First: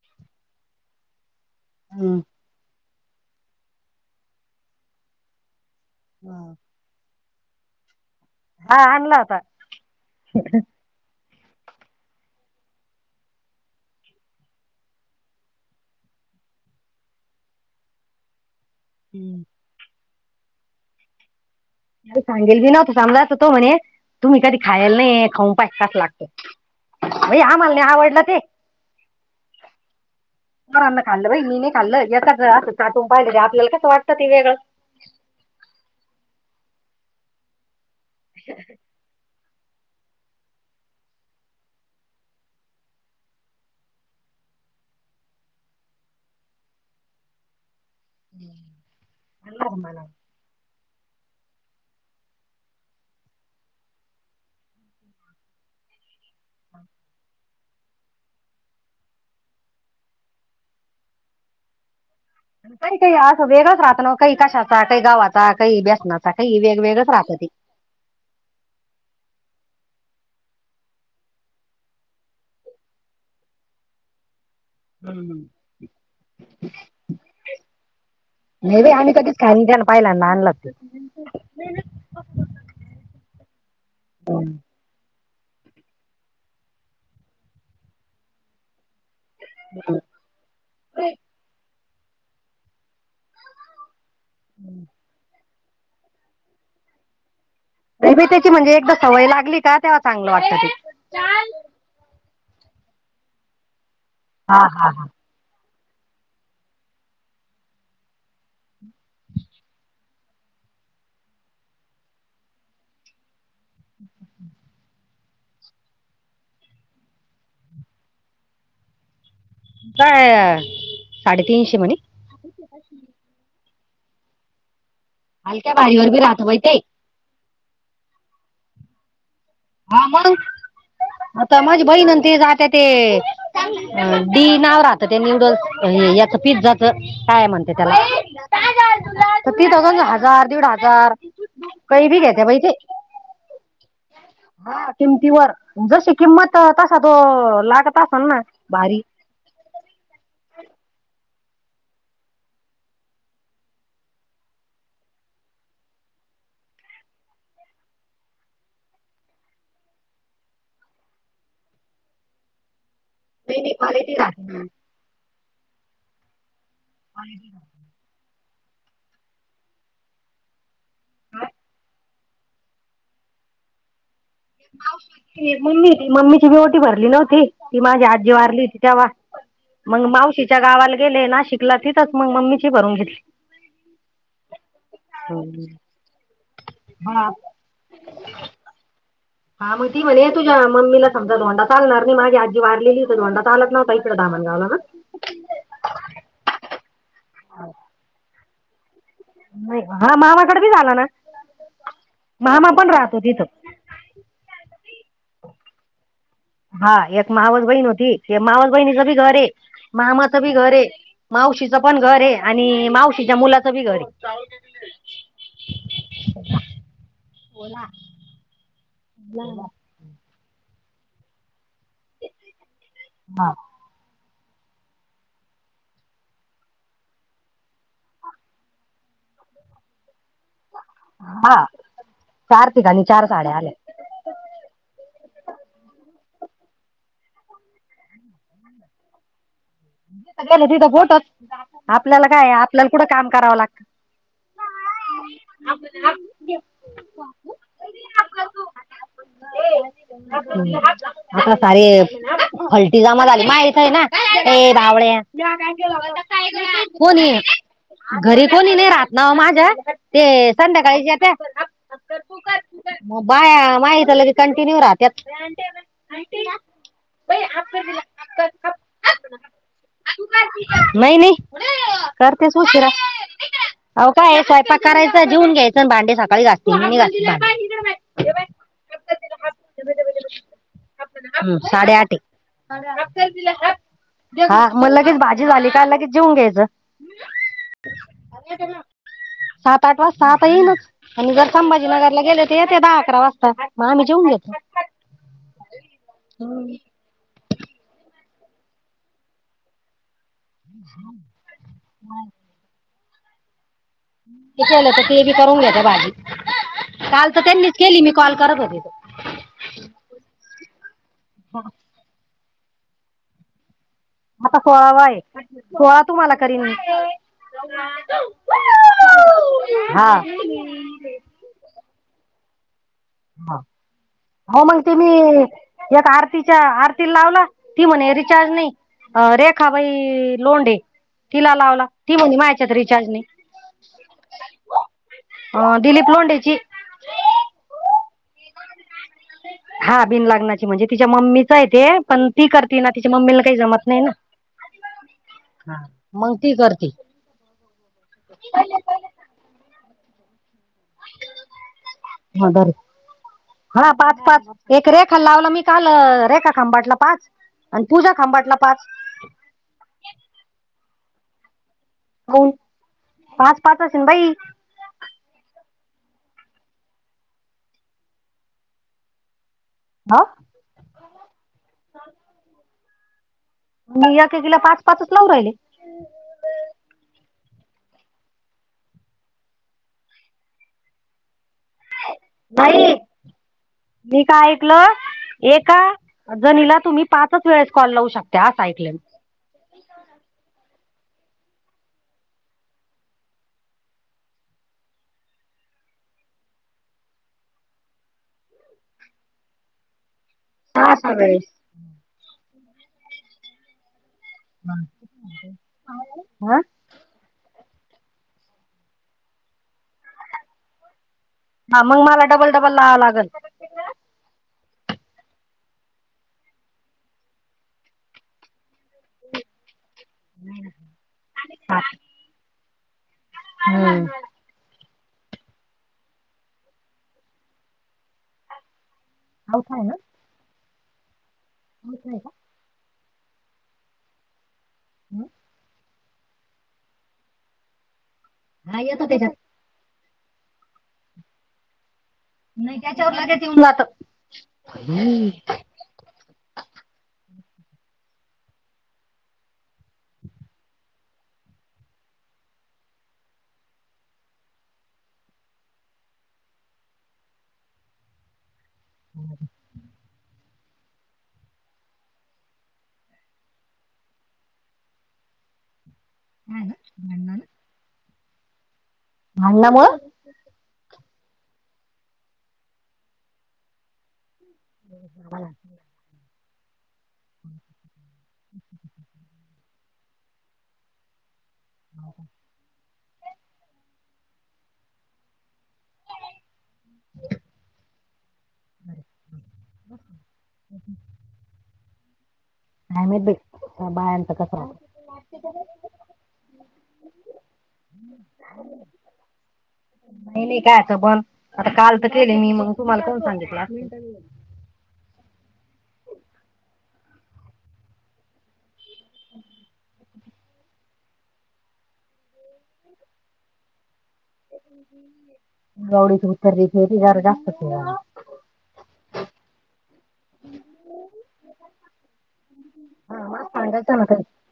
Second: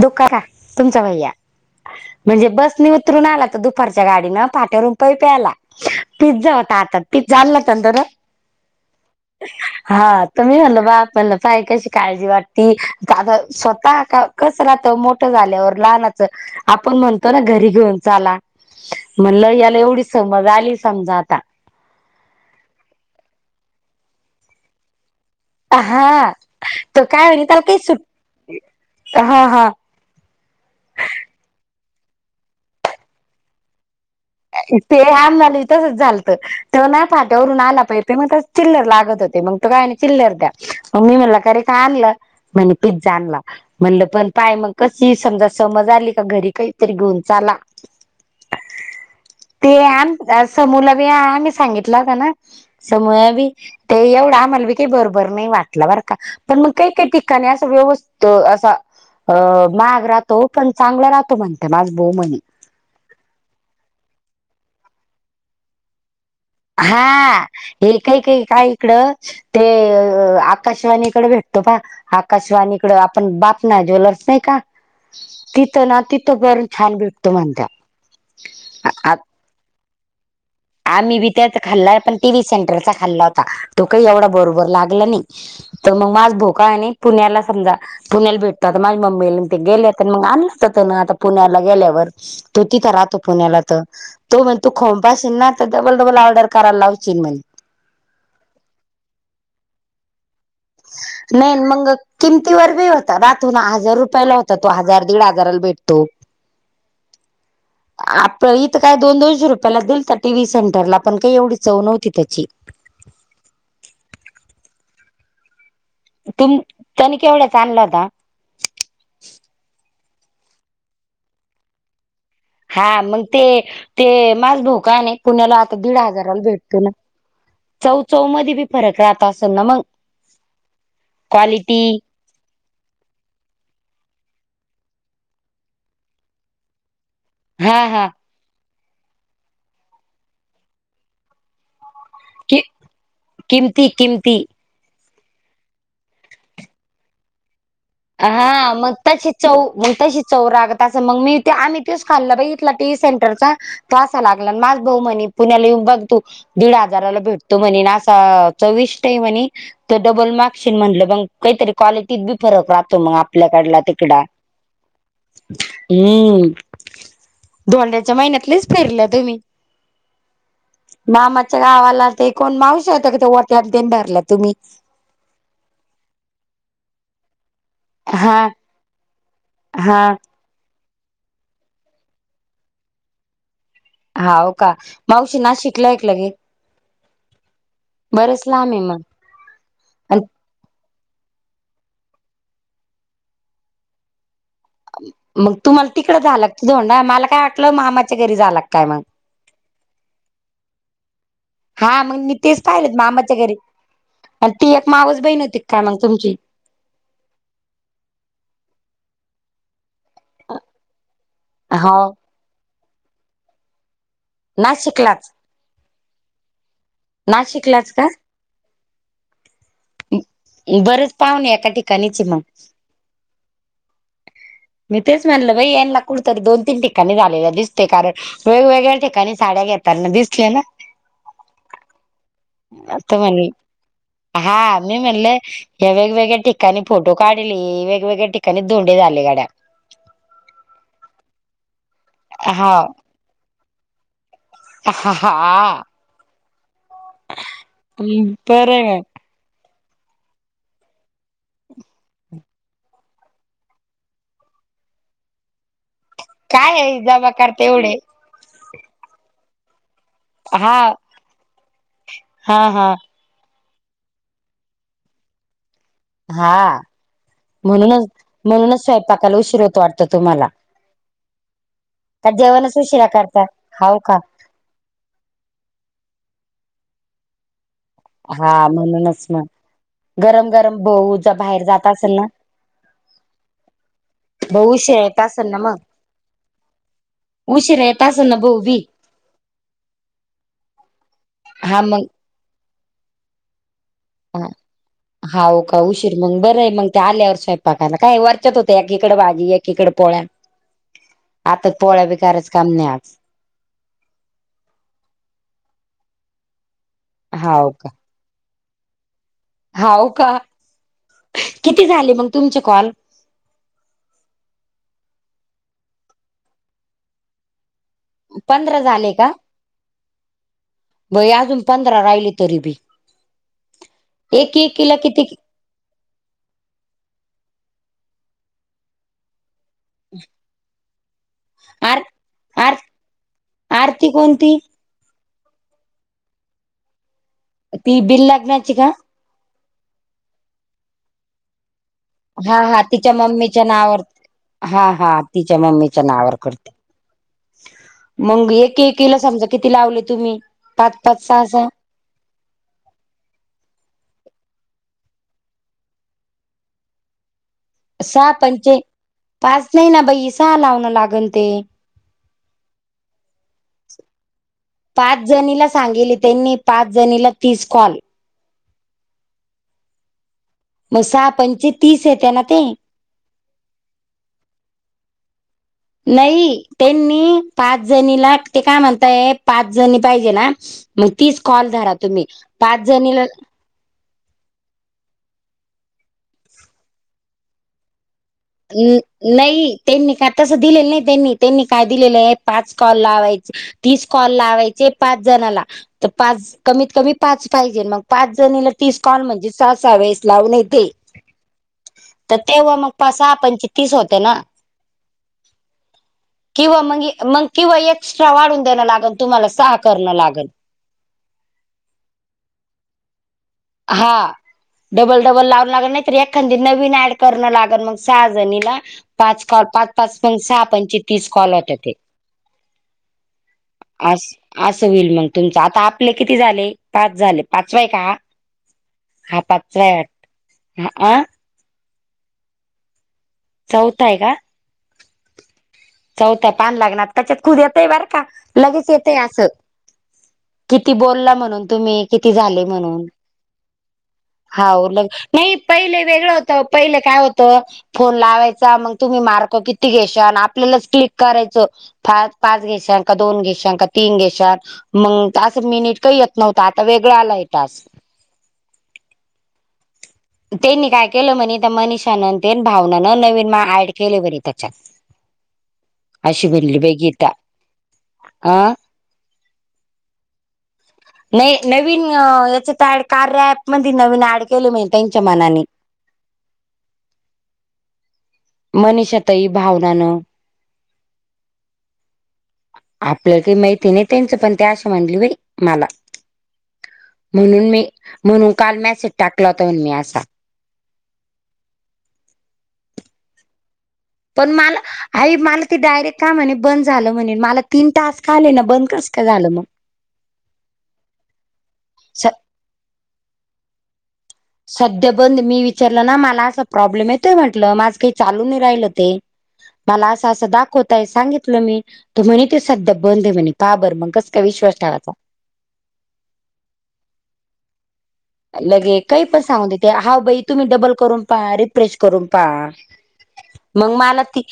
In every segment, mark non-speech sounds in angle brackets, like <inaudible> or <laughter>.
धोका का तुमचा भैया हम्म. म्हणजे बस निव उतरून आला तर दुपारच्या गाडीन पाट्यावरून पै प्यायला पिझ्झा होता आता त चाललंतंतर हा आणला होता. हा तु म्ही म्हणल बाप म्हणलं पाय क काळजी वाटती त स्वताः का कस राहत मोठं झाल्यावर लहनाचं आपण म्हणतो ना घरी घेऊन चाला हम्म. म्हणलं याला एवढीच वॅली समजा आता सांगेल बी नवतं समजायचं तो म्हणे तुम्ही कधी खायला नाही खाऊ पचस लागतो हा तर काय हा म्हणे त्याला आम्हाला काही नाही. हा सुट आवडला ते हा हा <inaudible> ते आंबाला तसच झालत तेव्हा ना फाट्यावरून आला पाहि तेे मग त चिल्लर लागत होते मग तो काय किल्लर द्या मग मी म्हणला खरे काय आणलं म्हणे पिझ्झा आणला म्हणलं पण पाय मग कशी समजा समज आली का घरी काहीतरी घेऊन चाला ह ते समूला ब आही सांगितला होता ना समया बी ते एवढं आम्हाला बी काही बरोबर नाही वाटला बर का पण मग काही काही ठिकाणी अस व्यवस्थ तो असा माग राहतो पण चांगला राहतो म्हणते माझ बऊ म्हणी काही काही असं वेगळच राहत ना काही कशाचा काही गावाचा काही ब्यसनाचा हा हे काही काही काय इकडं ते आकाशवाणीकडे भेटतो प आकाशवाणीकड आपण बप ना ज्वेलर्स नाही का तिथं ना तिथं बरण छान भेटतो म्हणत काण पाहिला ना आणला आम्ही बी त्यात खाल्ला पण टी व्ही सेंटरचा खाल्ला होता तो काही एवढा बरोबर नाही लागला नाही तर मग माझ भाऊ का म्हणे, पुण्याला समजा पुण्याला भेटतो आता माझ्या मम्मीला ते गेलेत मग आणलं तर ना आता पुण्याला गेल्यावर तो तिथं राहतो पुण्याला तर तो म्हग तू खोंपशील ना तर डबल डबल ऑर्डर करायला लावशील म्ह अी त्याची म्हणजे एकदा सवय लागली का तेव्हा चांगलं वाटतं त नाही मग किमतीवरर ब होता राातून ना हजार रुपयाला होता हा तो हा हा हजार दीड हार कराल भेटतो आप इथं काय दोन दोनशे रुपयाला दिल तर टीव्ही सेंटरला पण काही एवढी चव नव्हती त्याची तुम तनी केवढच आणलं होता काय साडेतीनशे म्हणे हा मग ते ते माझ भाऊ का नाही पुण्याला हलक्या आता दीड भारीवर बी हजाराला राहत बाई ते भेटतो ना चौ चौ मध्ये बी फरक राहता असेल ना मग <inaudible> क्वालिटी ते जात ते डी नाव राहत ते न्यूडल्स याच पिझ्झा. काय म्हणते हा त्याला हा तर ती थजंड हजार दीड हजार काही भी कते भाई कि ते किमती किमती हा किंमतीवर जशी किंमत तसा तो लागत. असेल ना हा मग भारी त्या चित चव मग तशी चौ रागत अस मग मी ते आम्ही तेच खाल्ल बा इथला टी सेंटरचा तो असा लागला माझ भाऊ म्हणी पुण्याला येऊन बघ तू दीड हजाराला भेटतो म्हणे ना असं चौविसही म्हणे. तो डबल मार्कशीन म्हटलं मग काहीतरी क्वालिटीत बी फरक राहतो मग आपल्याकडला क्वालिटी तिकडा राहते हम्. च्या महिन्यातलीच फेरलं तुम्ही? मामाच्या गावाला ते कोण मावसा य होता कि वट्यान भरला तुम्ही? मम्मी मम्मीची बी ओटी भरली नव्हती ती माझी आजी हा वारली होती तेव्हा हा मग मावशीच्या गावाला गेले ना शिकलं तिथच मग मम्मीची भरून घेतली. हा हो का मावशी ना शिकलं एक लगे हा बरंच लाब आहे मग हां मग त आणि म्हणे तुझ्या म्मीला समजा ोंडा चालणार नाही माझी आजी वाारलेली तरोंडा चाला नव्ह इकडेामणगाला ह ना. मग तुम्हाला तिकड झालं तुझोंडा मला काय वाटलं मामाच्या घरी झाला काय मग नाही हा मामाकडे बी झाला ना. हा मग मी तेच मामा पण पाहिलेत राहतो मामाच्या तिथं घरी ती एक मावस बहीण होती का मग तुमची? हा एक मावस बहीण न होती ते मावस बहिणीचे घर मामाचं बी घर आहे मावशीचं हो पण घर आहे आणि मावशीच्या मुलाचं बी घर आहे. ना शिकलाच ना शिकलाच का? ह. बरच पाहणे एका ठिकाणीची मग हा. मी तेच म्हणल बाई यांना कुठतरी दोन तीन ठिकाणी झालेल्या दिसते कारण वेगवेगळ्या ठिकाणी साड्या घेतातना दिसल्या ना. हा. चार म ठिकाणी चार तमणे साड्या आल्या हा मी मल या वेगवेगळ्या ठिकाणी फोटो काढली वेगवेगळ्या ठिकाणी दधोंडे झाले गाड्या तिथं बोटच आपल्याला काय हा आपल्याला कुठं काम करावं लागत. हा. ह् बरंग. आता सार फलटी जमा झाली माहीच आहे ना. ए बावळे काय आहे हो. जमा करते एवढे घरी कोणी नाही राहत ना माझ्या ते हा संध्याकाळीू हा हा बाया माहितलं की कंटिन्यू राहत. हा म्हणूनच म्हणूनच स्वयंपाक. नाही नाही. का जेवणच करतेसूचरा उशिरा करता हाव का काय सा प करायच जेऊन घ्यायचं भांडे सकाळी गासतील म्ह ग. हा म्हणूनच मग गरम गरम भाऊ ज हम्म, बाहेर जात साडेआठ असेल ना. हा भाऊ मग उशिरा लगेच येत भाजी असेल ना झाली मग का लगेच जेऊन घ्यायचं. उशिरा येत असेल ना भाऊ बी सात आठ वाज सात येईनच आणि जर हा मग संभाजीनग येते द अकरा वाज हा हा का उशीर मग बरं आहे मग त्या आल्यावर स्वयब पाकायला काय वरचत होते एकीकडे भाजी एकीकडे पोळ्या आता पोळ्या बी कारच काम नाही आज ल तर ते बी करून घ्याेत भाजी काल तर हाव त्यांनीच का केली मी कॉल करत होतेथ हाव का किती झाले मग तुमचे कॉल आता सोळावा आहे सोळा तू मला की पंधरा झाले का बई अजून पंधरा राहिली तरी बी हा एक हो मग ते एकीला मी किती एक आरतीच्या आरतीला लावला ती म्हणे रिचार्ज नाही अ रेखा बाई लोंडे तिला लावला ती म्हली मा्याच्यात रिचार्जने ती कोणती अ दिलीप लोंडेची ती बिल लागण्याची का हा बिन लाग्नाची म्हणजे तिच्या मम्मीच आहे ते पण ती हा करते हा ना तिच्या मम्मीला काही मम्मीच्या जमत नाही नावावर ना हा हा तिच्या मम्मीच्या नावर मग ती करते मग एक एक ला समजा किती लावले तुम्ही पाच पाच सहा हर हा पाच पाच एक रेखा लावला मी काल रेखा खांबाटला पाच आणि पूजा सहा खांबाटला पंच पाच पाच नाही ना बाई सहा लावणं लागन ते होन पाच पाच असेन बाई पाच जणीला सांगितले त्यांनी पाच जणीला तीस कॉल हा म सहा पंच तीस येत ना ते मी याकीला पाच पाच लाव राहिले नाही त्यांनी पाच जणीला ते काय म्हणताय पाच जणी पाहिजे ना मग तीच कॉल धरा तुम्ही पाच नाही जणीला मी काय ऐकलं एका जणीला तुम्ही पाचच वेळेस कॉल लावू शकता असं ऐकलं मी. नाही त्यांनी काय तसं दिलेलं नाही त्यांनी त्यांनी काय दिलेलं आहे पाच कॉल लावायचे तीस कॉल लावायचे पाच जणाला तर पाच कमीत कमी पाच पाहिजे मग पाच जणला तीस कॉल म्हणजे सहा सहा व्याळेस लावून येत हा ह तर तेव्हा मग पा सहा पणच तीस होते ना हा किंवा मगे मग. किंवा एक्स्ट्रा वाढून देणं लागल तुम्हाला सहा करणं लागल. हा मग मला डबल डबल लावां लागेल. हा. डबल डबल लावून लागल नाहीत एखादी नवीन ऍड करणं लागल मग सहाजणीला. पाच कॉल पाच पाच पण सहा पणचे तीस कॉल होता ते हम्म. अस असं होईल मग तुमच आता आपले किती झाले पाच झाले पाचवाय का हा अवघड आहे पाचरा आठ ह आ <inaudible> चौता आहे का. <inaudible> चौथा पान लागणार त्याच्यात खुद येतय बर का लगेच येतय त्याच्यावर असं किती बोलला म्हणून तुम्ही किती झाले म्हणून लगेच येऊन जात हालग नाही पहिले वेगळं होत पहिले काय होत फोन लावायचा मग तुम्ही मारको किती घेशल क्लिक करायच पाच घेश का दोन घेशन का तीन घेश मग तास मिनिट का येत नव्हता आता वेगळां आलाय तास ह <inaudible> <inaudible> त्यांनी काय केलं म्हणे त्या मनिषानं भावनान नवीन ऍड केले बरी त्याच्यात. अशी बोली बाई गीता आ. भणणा मुळं <unintelligible> नाही नवीन अ याच्यात ॲड कार्या ॲपमध्ये नवीन ॲड केले त्यांच्या मनाने. हम् <inaudible> मनीषाताई भावनानं. हो <inaudible> आपल्या काही माहिती नाही त्यांचं पण ते आशा म्हणल्या बाई. मला म्हणून मी म्हणून काल मेसेज टाकल होता म्हणून असा. अओके <unintelligible> आ म ब बा <unintelligible> पण मला आई मला ते डायरेक्ट का म्हणे बंद झालं म्हणे मला तीन टास्क आले ना बंद कस का झालं मग. नाही नाही कायचं बंद आता काल तर स केले मी मग तुम्हाला करून सांगितलं असत. सध्या बंद मी विचारलं ना मला असा प्रॉब्लेम येतोय म्हटलं माझ काही चालू नाही राहिलं ते. मला असं असं दाखवतय सांगितलं मी त म्हणे त सध्या बंद आहे म्हणे काबर मग कस. काय विश्वास ठेवायचा गवडीची उतरची फेती जर जास्त केला <unintelligible> लगे काही पण सांगून देते हा बाई तुम्ही डबल करून पहा रिफ्रेश करून पहा. मग सांगायचं ना मला काही ती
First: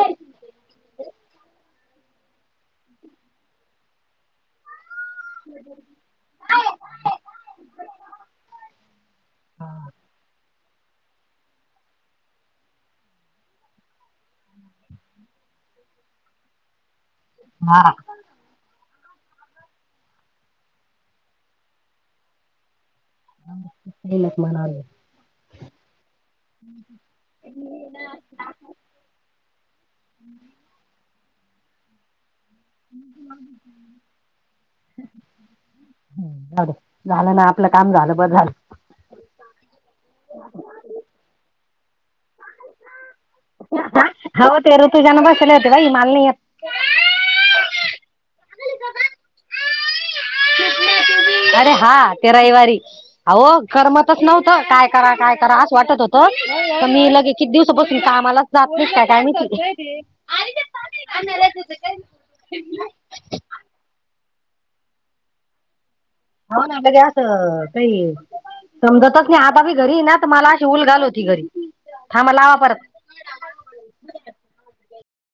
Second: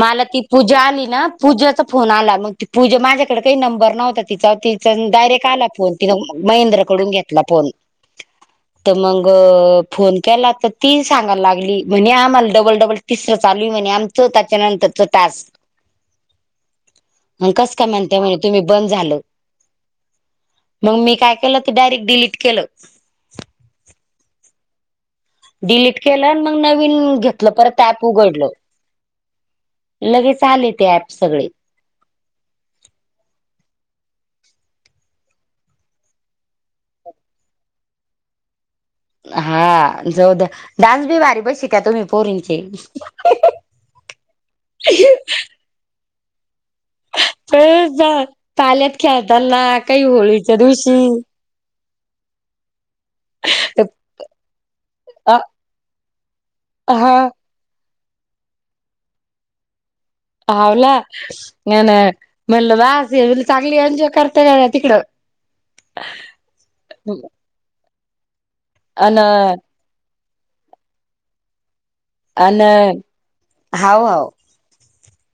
मला ती पूजा आली ना पूजाचा फोन आला मग त पूजा माझ्याकडे काही नंबर नव्हता तिचा ती पण डायरेक्ट आला फोन तिनें महेंद्रकडून घेतला फोन तर मंग फोन केला तर ती सांगायला लागली म्हणे आम्हाला डबल डबल तिसरं चालू म्हणे आमचं त्याच्या नंतरच टास्क मग कस काय हा. म्हणताय मग. तुम्ही बंद झालं मंग मी काय केलं ते डायरेक्ट डिलीट केलं. ही लेक म्हणाली. डिलीट केलं मग नवीन घेतलं परत ॲप उघडलं. लगेच आले ते ऍपस सगळे. <inaudible> मडो झालं ना आपलं काम झालं बस झाल. हा जाऊ द्या डान्स बी भारी बसीव का तुम्ही पोरींचे? होत एव तू जन बसल हतेव इ म माल <unintelligible> तर जा पाल्यात खेळताना काही होळी. अरे हा ते रविवारी. आ हो करमतच नव्हतं काय करा काय अ करा असं वाटत होत तर मी हा लगेच किती दिवसा पासून कामालाच जात नसते काय माहीती. हवला अन मल द <unintelligible> चांगली एन्जॉय करते बाबा तिकड. हो ना बघे असं काही अन समजतच नाही आता बाई. घरी नात मला अशी उल घाल होती घरी. थांबा लावा अन परत. हाय होय.